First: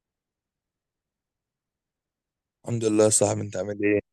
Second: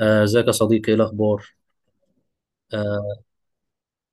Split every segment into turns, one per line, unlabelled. ازيك يا صديقي، ايه الاخبار؟
الحمد لله يا
آه،
صاحبي، انت عامل ايه؟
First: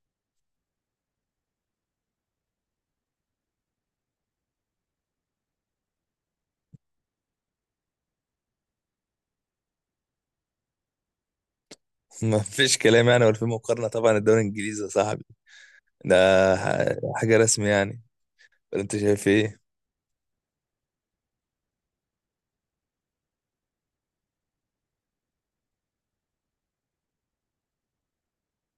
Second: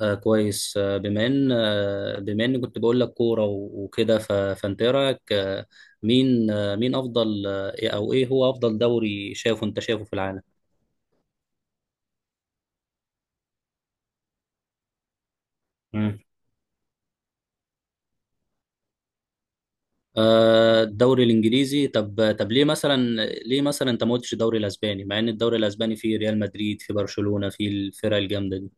آه، كويس. آه بما ان آه بما اني كنت بقول لك كوره وكده، فانت ايه رايك؟ مين آه مين افضل آه إيه- او ايه هو افضل دوري انت شايفه في العالم؟
ما فيش كلام يعني ولا في مقارنة. طبعا الدوري الانجليزي يا صاحبي ده
مم.
حاجة رسمي يعني. ولا انت شايف ايه؟
الدوري الانجليزي. طب ليه مثلا؟ ليه مثلا انت ما قلتش الدوري الاسباني، مع ان الدوري الاسباني فيه ريال مدريد، فيه برشلونة، فيه الفرق الجامده دي؟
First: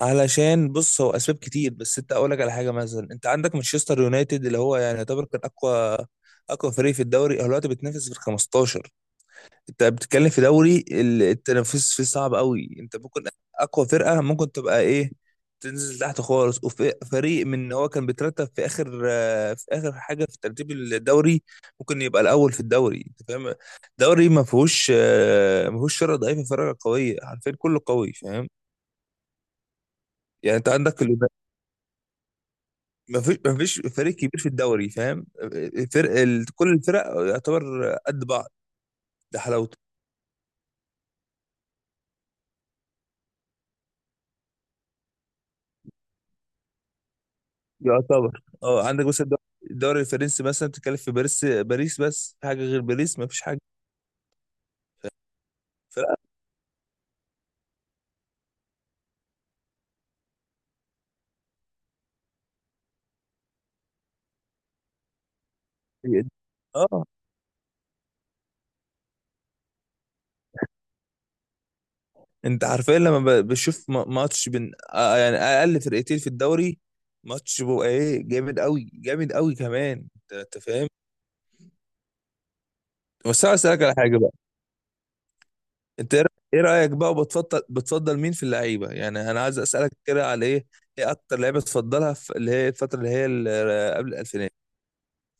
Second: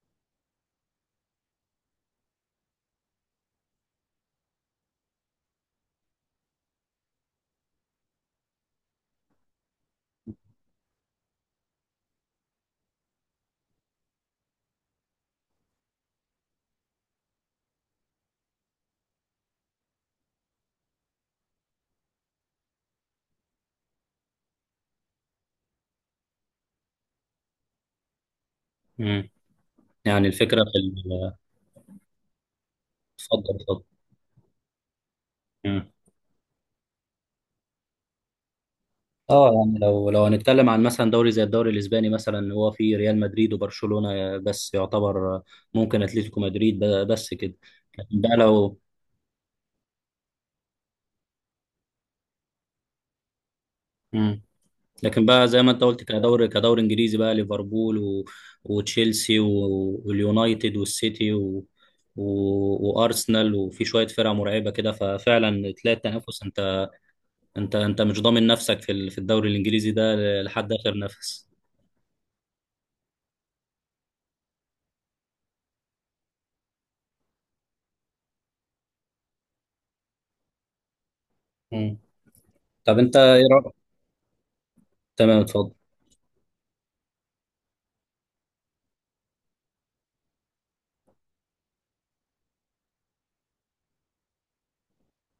علشان بص، هو اسباب كتير، بس انت اقول لك على حاجة. مثلا انت عندك مانشستر يونايتد، اللي هو يعني يعتبر كان اقوى فريق في الدوري، هو دلوقتي بتنافس في ال 15. انت بتتكلم في دوري التنافس فيه صعب قوي. انت ممكن اقوى فرقه ممكن تبقى ايه، تنزل تحت خالص، وفريق من ان هو كان بيترتب في اخر في اخر حاجه في ترتيب الدوري ممكن يبقى الاول في الدوري. انت فاهم؟ دوري ما فيهوش فرقه ضعيفه فرقه قويه، عارفين كله قوي، فاهم؟
مم. يعني
يعني
الفكره
انت
في
عندك ما فيش
اتفضل،
ما فيش
اتفضل.
فريق كبير في الدوري، فاهم؟ كل الفرق يعتبر قد بعض، ده
اه،
حلاوته.
يعني لو هنتكلم عن مثلا دوري زي الدوري الاسباني مثلا، هو في ريال مدريد وبرشلونة بس، يعتبر ممكن اتلتيكو مدريد بس كده. لكن بقى
يعتبر
لو...
اه. عندك مثلا الدوري، الدوري الفرنسي مثلا بتتكلم في باريس، باريس بس، في حاجه غير باريس؟ ما فيش حاجه.
مم. لكن بقى زي ما انت قلت،
فلا.
كدوري، انجليزي بقى، ليفربول و وتشيلسي و واليونايتد والسيتي و و وارسنال، وفي شوية فرق مرعبة كده. ففعلا تلاقي التنافس. انت
اه،
مش ضامن نفسك في في الدوري الانجليزي ده لحد اخر نفس.
انت حرفيا لما بشوف ماتش بين يعني اقل فرقتين في الدوري، ماتش بيبقى ايه، جامد قوي، جامد قوي كمان، انت فاهم؟
مم. طب انت ايه
بس انا
رأيك؟
اسالك على حاجه بقى.
تمام، اتفضل.
انت ايه رأ- إيه رايك بقى، وبتفضل، بتفضل مين في اللعيبه؟ يعني انا عايز اسالك كده على ايه، ايه اكتر لعيبه تفضلها في اللي هي الفتره اللي هي قبل الالفينات،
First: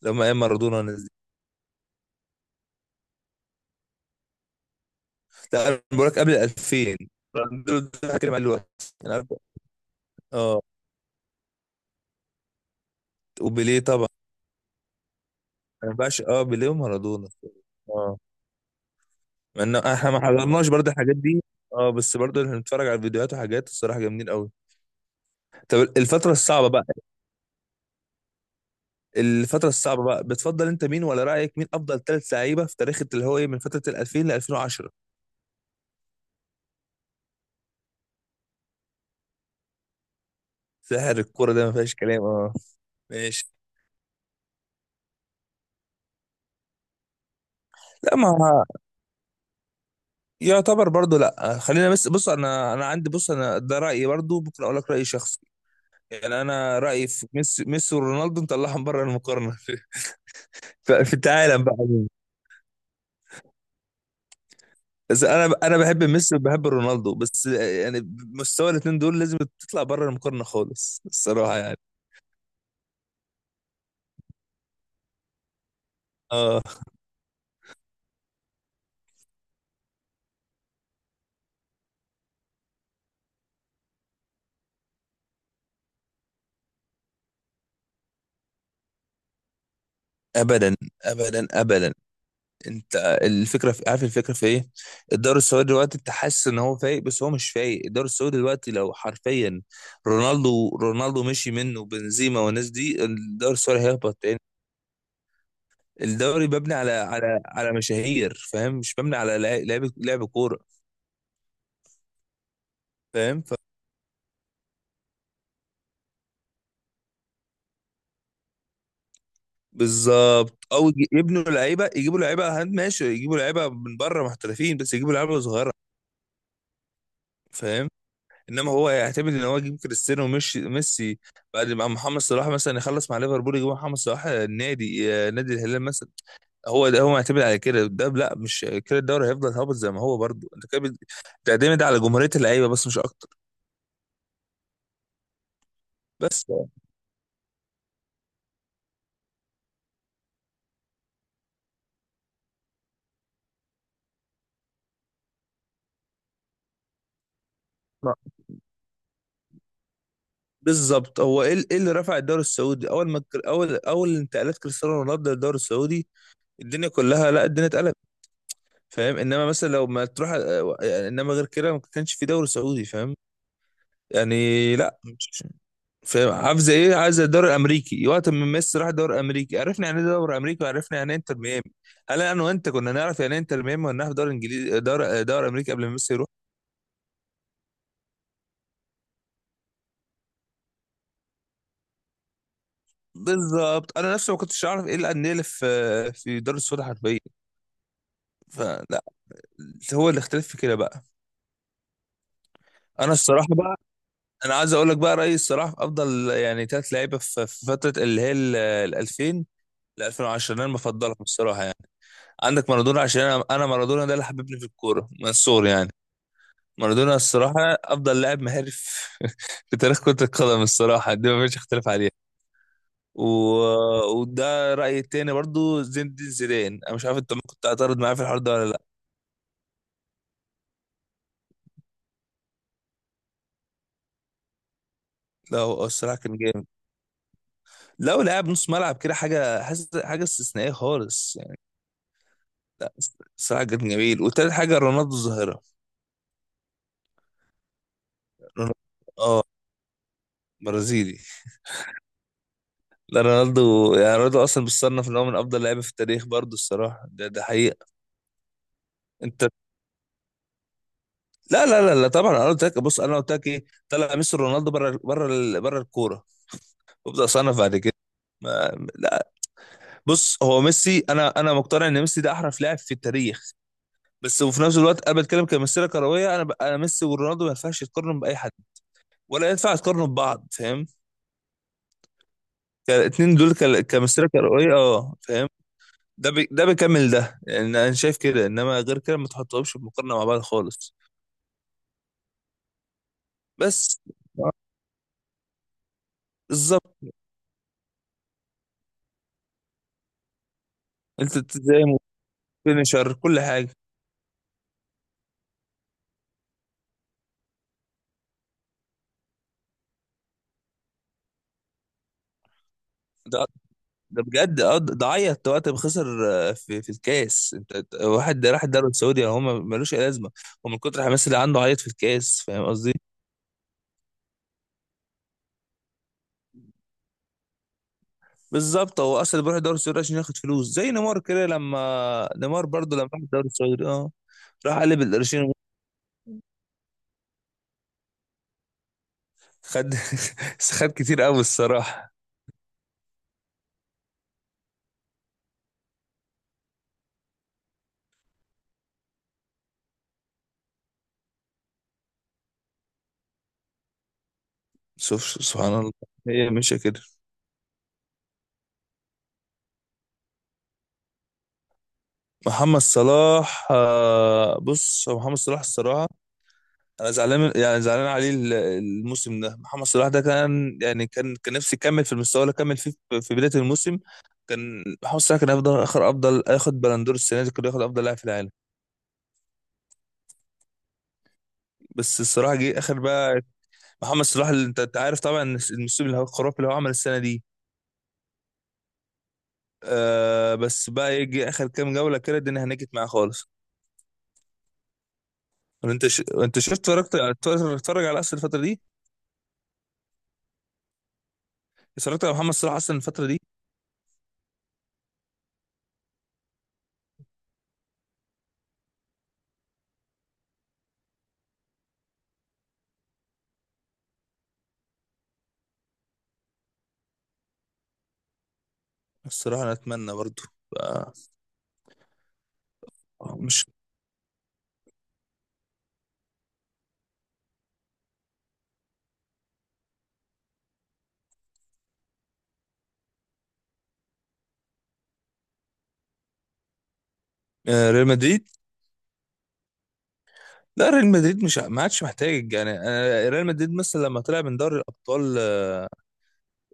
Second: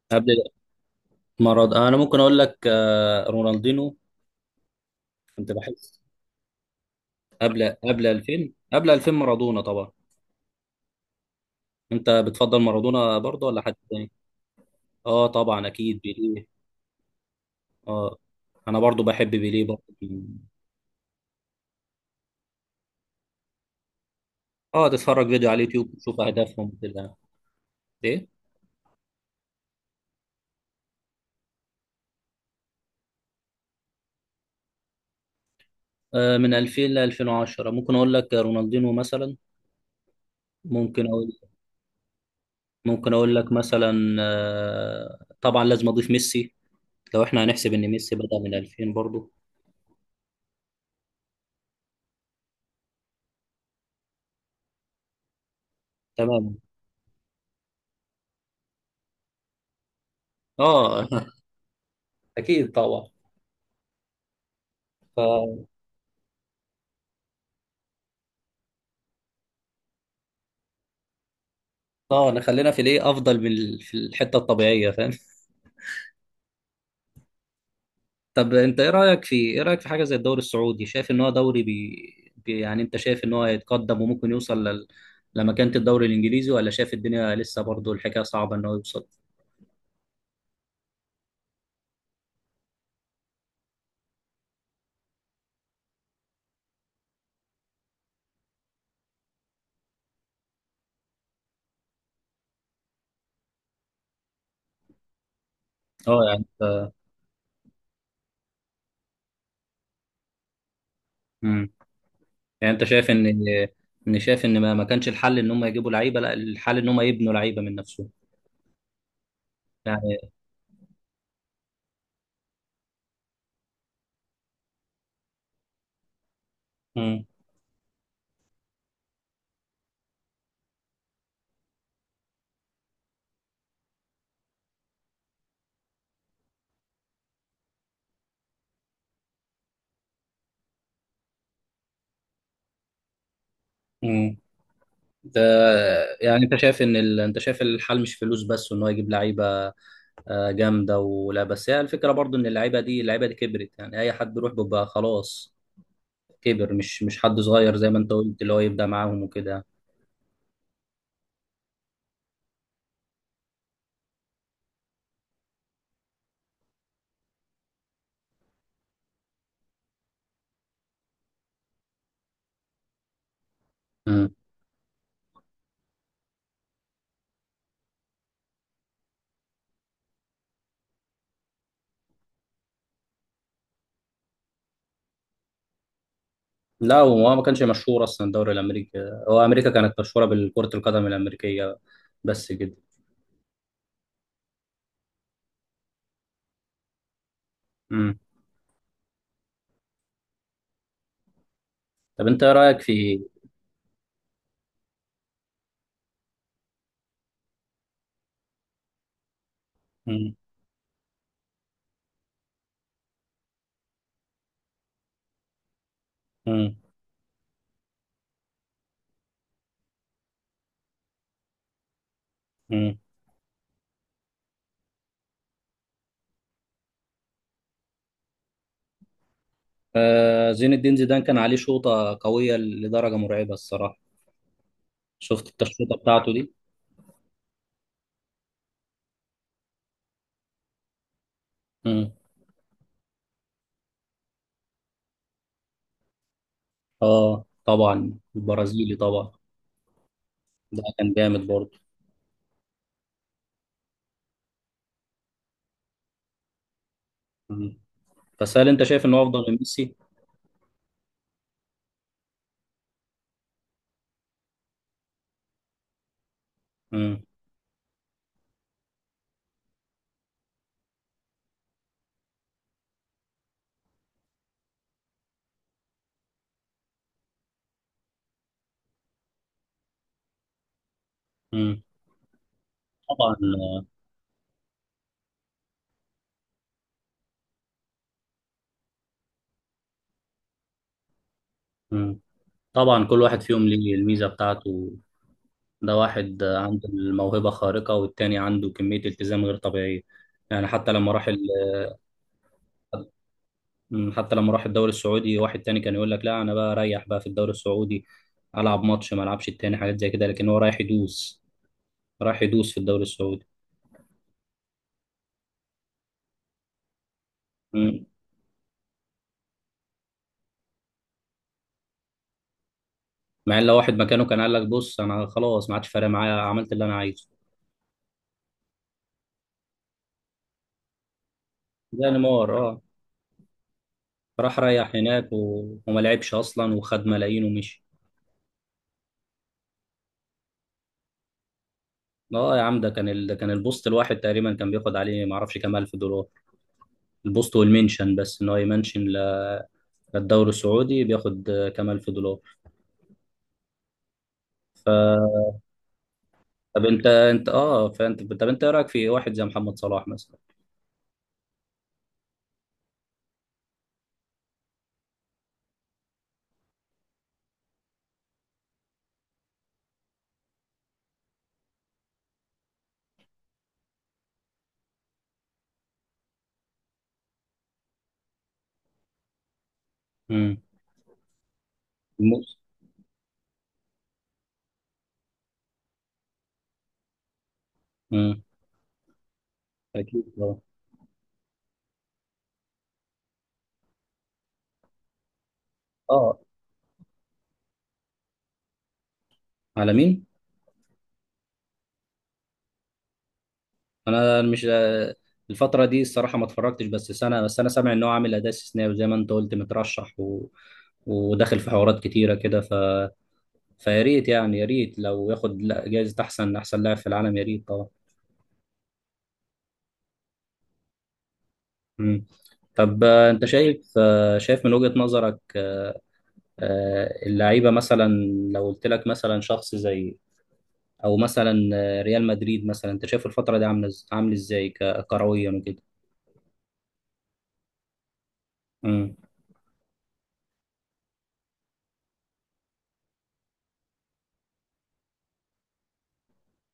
لما ايام مارادونا.
مرض. انا ممكن اقول لك رونالدينو. كنت
لا انا
بحس.
بقول لك قبل 2000.
قبل
رونالدو
قبل
ده هتكلم عليه
2000،
دلوقتي.
قبل 2000
انا أبدأ-
مارادونا طبعا.
اه،
انت بتفضل مارادونا برضه ولا حد
وبيليه طبعا.
تاني؟ اه، طبعا
ما
اكيد
ينفعش، اه،
بيليه.
بيليه ومارادونا.
اه،
اه،
انا برضه بحب بيليه
مع ان
برضه.
احنا ما حضرناش برضه الحاجات دي، اه، بس برضه احنا بنتفرج على الفيديوهات وحاجات، الصراحه جامدين قوي.
اه، تتفرج فيديو على
طب
اليوتيوب تشوف
الفتره الصعبه
اهدافهم
بقى،
كده. ايه؟
الفتره الصعبه بقى بتفضل انت مين؟ ولا رايك مين افضل ثلاث لعيبه في تاريخ اللي هو ايه من فتره ال 2000 ل 2010؟
من 2000 ل 2010 ممكن اقول لك رونالدينو مثلا. ممكن
ساحر
اقول.
الكوره ده ما فيهاش كلام، اه.
ممكن اقول لك
ماشي.
مثلا طبعا لازم اضيف ميسي. لو احنا هنحسب ان ميسي
لا
بدأ من
ما
2000 برضه.
يعتبر برضه. لا خلينا، بس بص انا انا عندي، بص انا ده رايي برضه، ممكن اقول لك راي شخصي. يعني
تمام.
انا رايي في ميسي، ميسي ورونالدو نطلعهم بره المقارنه في في
اه،
في العالم بقى عموماً.
اكيد طبعا.
بس انا
ف
انا بحب ميسي وبحب رونالدو، بس يعني مستوى الاثنين دول لازم تطلع بره المقارنه خالص، الصراحه، يعني.
اه، نخلينا في الايه افضل من في الحته الطبيعيه، فاهم.
اه.
طب انت ايه رايك في حاجه زي الدوري السعودي؟ شايف ان هو دوري يعني انت شايف ان هو هيتقدم وممكن يوصل لمكانه الدوري الانجليزي، ولا شايف الدنيا لسه برضه الحكايه صعبه ان هو يوصل؟
ابدا، ابدا، ابدا. انت الفكره في، عارف الفكره في ايه؟ الدوري السعودي دلوقتي انت حاسس ان هو فايق، بس هو مش فايق. الدوري السعودي دلوقتي لو حرفيا رونالدو مشي منه، بنزيما والناس دي، الدوري السعودي هيهبط تاني.
اه، يعني
الدوري مبني
انت...
على على مشاهير، فاهم؟ مش مبني على لعب، لعب كوره،
مم. يعني انت شايف ان
فاهم؟ ف...
ان شايف ان ما كانش الحل ان هم يجيبوا لعيبه، لا الحل ان هم يبنوا لعيبه من نفسهم. يعني...
بالظبط، او يبنوا لعيبه، يجيبوا لعيبه هاند، ماشي يجيبوا لعيبه من بره محترفين، بس يجيبوا لعيبه صغيره،
مم.
فاهم؟ انما هو يعتمد ان هو يجيب كريستيانو وميسي. بعد ما محمد صلاح مثلا يخلص مع ليفربول، يجيب محمد صلاح النادي، نادي الهلال مثلا. هو ده، هو معتمد على كده. ده لا، مش كده الدوري هيفضل هابط زي ما هو، برضه انت كده بتعتمد على جمهوريه اللعيبه بس، مش اكتر.
مم. ده... يعني
بس.
انت شايف انت شايف الحل مش فلوس بس، وان هو يجيب لعيبه جامده، ولا بس هي الفكره برضو ان اللعيبه دي كبرت، يعني اي حد يروح بيبقى خلاص كبر، مش حد صغير زي ما انت قلت اللي هو يبدا معاهم وكده.
بالظبط، هو ايه، إيه اللي رفع الدوري السعودي اول ما اول انتقالات كريستيانو رونالدو للدوري السعودي؟ الدنيا كلها، لا الدنيا اتقلبت، فاهم؟ انما مثلا لو ما تروح، يعني انما غير كده ما كانش في دوري سعودي، فاهم؟
مم.
يعني لا مش، فاهم عاوزه ايه؟ عايزه الدوري الامريكي وقت ما ميسي راح الدوري الامريكي، عرفنا يعني ايه دوري امريكي، وعرفنا يعني ايه انتر ميامي. هل انا وانت كنا نعرف يعني ايه انتر ميامي؟ ولا نعرف دوري انجليزي، دوري امريكي قبل ما ميسي يروح؟
لا، هو ما كانش مشهور اصلا الدوري الامريكي. هو امريكا كانت مشهوره بالكره القدم الامريكيه بس كده.
بالظبط، انا نفسي ما كنتش اعرف ايه الانديه اللي في في الدوري السعودي حرفيا.
مم.
فلا، هو الاختلاف في كده بقى.
طب انت ايه رايك
انا
في...
الصراحه بقى، انا عايز اقول لك بقى رايي الصراحه في افضل يعني ثلاث لعيبه في في فتره اللي هي ال 2000 ل
مم.
2010، انا بفضلهم الصراحه يعني. عندك مارادونا، عشان انا انا مارادونا ده اللي حببني في الكوره من الصغر يعني.
مم.
مارادونا الصراحه افضل لاعب مهاري في في تاريخ كره القدم، الصراحه دي ما فيش اختلاف عليها.
مم.
و... وده رايي التاني برضو، زين الدين زيدان، انا مش عارف انت ممكن تعترض معايا في الحوار ده ولا لا.
زين الدين زيدان كان عليه شوطه قويه لدرجه مرعبه الصراحه. شفت
لا
انت
هو
الشوطه
الصراحه
بتاعته
كان
دي؟
جامد، لو لاعب نص ملعب كده حاجه، حاجه استثنائيه خالص.
مم.
لا الصراحة كان جميل. وتالت حاجة رونالدو الظاهرة.
اه، طبعا
رونالدو،
البرازيلي طبعا.
اه،
ده كان
برازيلي.
جامد.
لا رونالدو يعني، رونالدو اصلا بيصنف ان هو من افضل لعيبه في التاريخ برضه، الصراحه ده ده
برضه.
حقيقه.
بس هل انت شايف انه
انت،
افضل من ميسي؟
لا لا لا لا طبعا، انا قلت لك بص، انا قلت لك ايه، طلع ميسي رونالدو بره، بره بره الكوره،
امم
وابدا اصنف بعد كده. ما لا، بص هو ميسي، انا انا مقتنع ان ميسي ده احرف لاعب في التاريخ، بس وفي نفس الوقت انا بتكلم كمسيره كرويه. انا ميسي ورونالدو ما ينفعش يتقارنوا باي حد ولا ينفع يتقارنوا ببعض، فاهم؟
امم.
كان الاتنين دول
طبعا.
كمسيرة كروية، اه، فاهم؟ ده بيكمل ده، يعني انا شايف كده، انما غير كده ما تحطهمش بمقارنة مع بعض خالص.
امم. طبعا كل واحد فيهم ليه
بس،
الميزه
آه،
بتاعته. ده واحد عنده
بالظبط.
الموهبه خارقه والتاني عنده كميه التزام غير طبيعيه. يعني حتى لما راح
انت تزايم وفينيشر، كل حاجة.
حتى لما راح الدوري السعودي واحد تاني كان يقول لك لا، انا بقى اريح بقى في الدوري السعودي، العب ماتش ما العبش التاني، حاجات زي كده، لكن هو رايح يدوس، رايح يدوس في الدوري
ده
السعودي.
ده بجد، اه، ده عيط وقت ما خسر في في الكاس.
مم.
واحد ده راح الدوري السعودي، هو ملوش اي لازمه، ومن كتر الحماس اللي عنده عيط في الكاس، فاهم قصدي؟
مع ان لو واحد مكانه كان قال لك بص انا خلاص، ما عادش فارق معايا، عملت اللي انا عايزه.
بالظبط، هو اصلا بيروح الدوري السعودي عشان ياخد فلوس، زي نيمار كده
زي
لما
نيمار،
نيمار
اه.
برضه لما راح الدوري السعودي، اه،
راح
راح
ريح
قلب
هناك
القرشين.
و وما لعبش اصلا وخد ملايين ومشي.
خد، خد كتير قوي الصراحة.
اه، يا عم، ده كان البوست الواحد تقريبا كان بياخد عليه ما اعرفش كام الف دولار. البوست والمنشن، بس ان هو يمنشن للدوري السعودي، بياخد كام الف دولار. ف
شوف سبحان الله، هي ماشية
طب
كده.
انت انت اه فانت طب انت ايه رايك في واحد زي محمد صلاح مثلا؟
محمد صلاح، بص هو محمد صلاح الصراحة، أنا يعني زعلان عليه الموسم ده. محمد صلاح ده كان يعني، كان نفسي يكمل في المستوى اللي كمل فيه في في بداية الموسم. كان محمد صلاح كان أفضل، آخر أفضل، ياخد بلندور السنة دي، كان ياخد أفضل لاعب في العالم.
امم.
بس الصراحة
الموس
جه آخر بقى محمد صلاح اللي أنت عارف طبعا الموسم الخرافي اللي هو عمل السنة دي.
امم. اكيد
آه
طبعا.
بس بقى يجي آخر كام جولة كده، الدنيا هنجت معاه خالص.
اه.
انت شفت، اتفرجت؟ اتفرج على اصل الفتره دي.
على مين؟
اتفرجت على محمد صلاح اصلا الفتره دي؟
انا مش الفتره دي الصراحه ما اتفرجتش بس سنه، بس انا سامع ان هو عامل اداء استثنائي، وزي ما انت قلت مترشح و وداخل في حوارات كتيره كده. ف فيا ريت يعني، يا ريت لو ياخد جايزه احسن لاعب في العالم، يا ريت طبعا.
الصراحه انا اتمنى برضو، آه،
مم. طب انت
مش،
شايف من وجهه نظرك اللعيبه مثلا. لو قلت لك مثلا شخص زي، او مثلا ريال مدريد مثلا، انت شايف الفتره دي عامله عامل ازاي كرويا وكده.
ريال مدريد.
مم.
لا ريال مدريد مش، ما عادش محتاج يعني، ريال مدريد مثلا لما طلع من دوري الابطال،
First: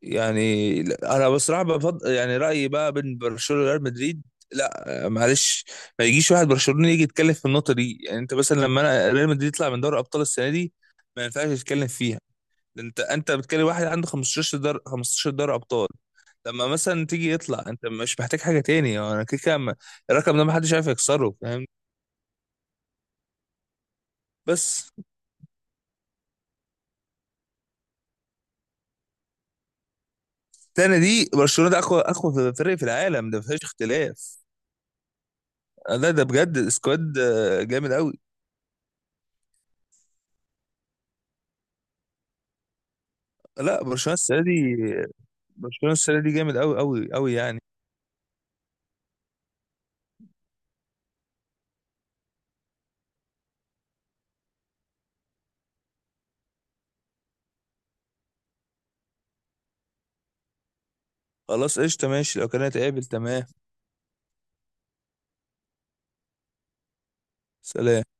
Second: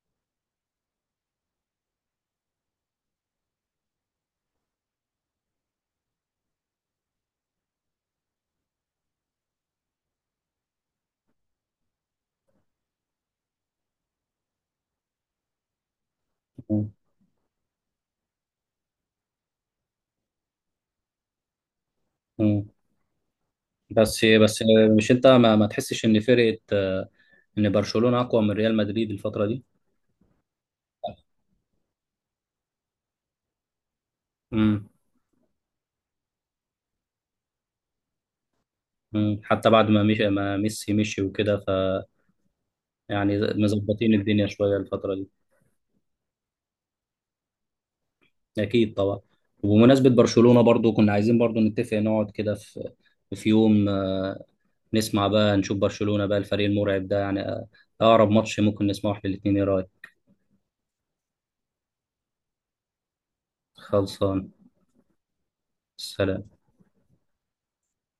يعني لا، انا بصراحه بفضل يعني رايي بقى بين برشلونه وريال مدريد. لا، معلش، ما يجيش واحد برشلوني يجي يتكلم في النقطه دي. يعني انت مثلا لما انا ريال مدريد يطلع من دوري الابطال السنه دي ما ينفعش يتكلم فيها. انت بتكلم واحد عنده 15 دار، 15 دار ابطال. لما مثلا تيجي يطلع، انت مش محتاج حاجه تاني. هو انا كده الرقم ده محدش عارف يكسره، فاهم؟
مم. بس،
بس
مش انت ما تحسش ان فرقه ان برشلونه اقوى من ريال مدريد الفتره دي؟
التاني دي برشلونه ده اقوى فريق في العالم، ده مفيش اختلاف.
امم.
لا ده بجد السكواد، جامد قوي.
امم، حتى بعد ما مش ما ميسي مشي وكده، فيعني
لا
مظبطين
برشلونه السنه
الدنيا
دي،
شويه الفتره دي.
برشلونه السنه دي جامد قوي يعني.
اكيد طبعا. وبمناسبه برشلونه برضو، كنا عايزين برضو نتفق نقعد كده في، في يوم نسمع بقى، نشوف برشلونه بقى الفريق المرعب ده يعني اقرب ماتش ممكن نسمعه احنا الاثنين، ايه رايك؟
خلاص قشطه، ماشي لو كانت قابل، تمام.
خلصان. سلام.
سلام.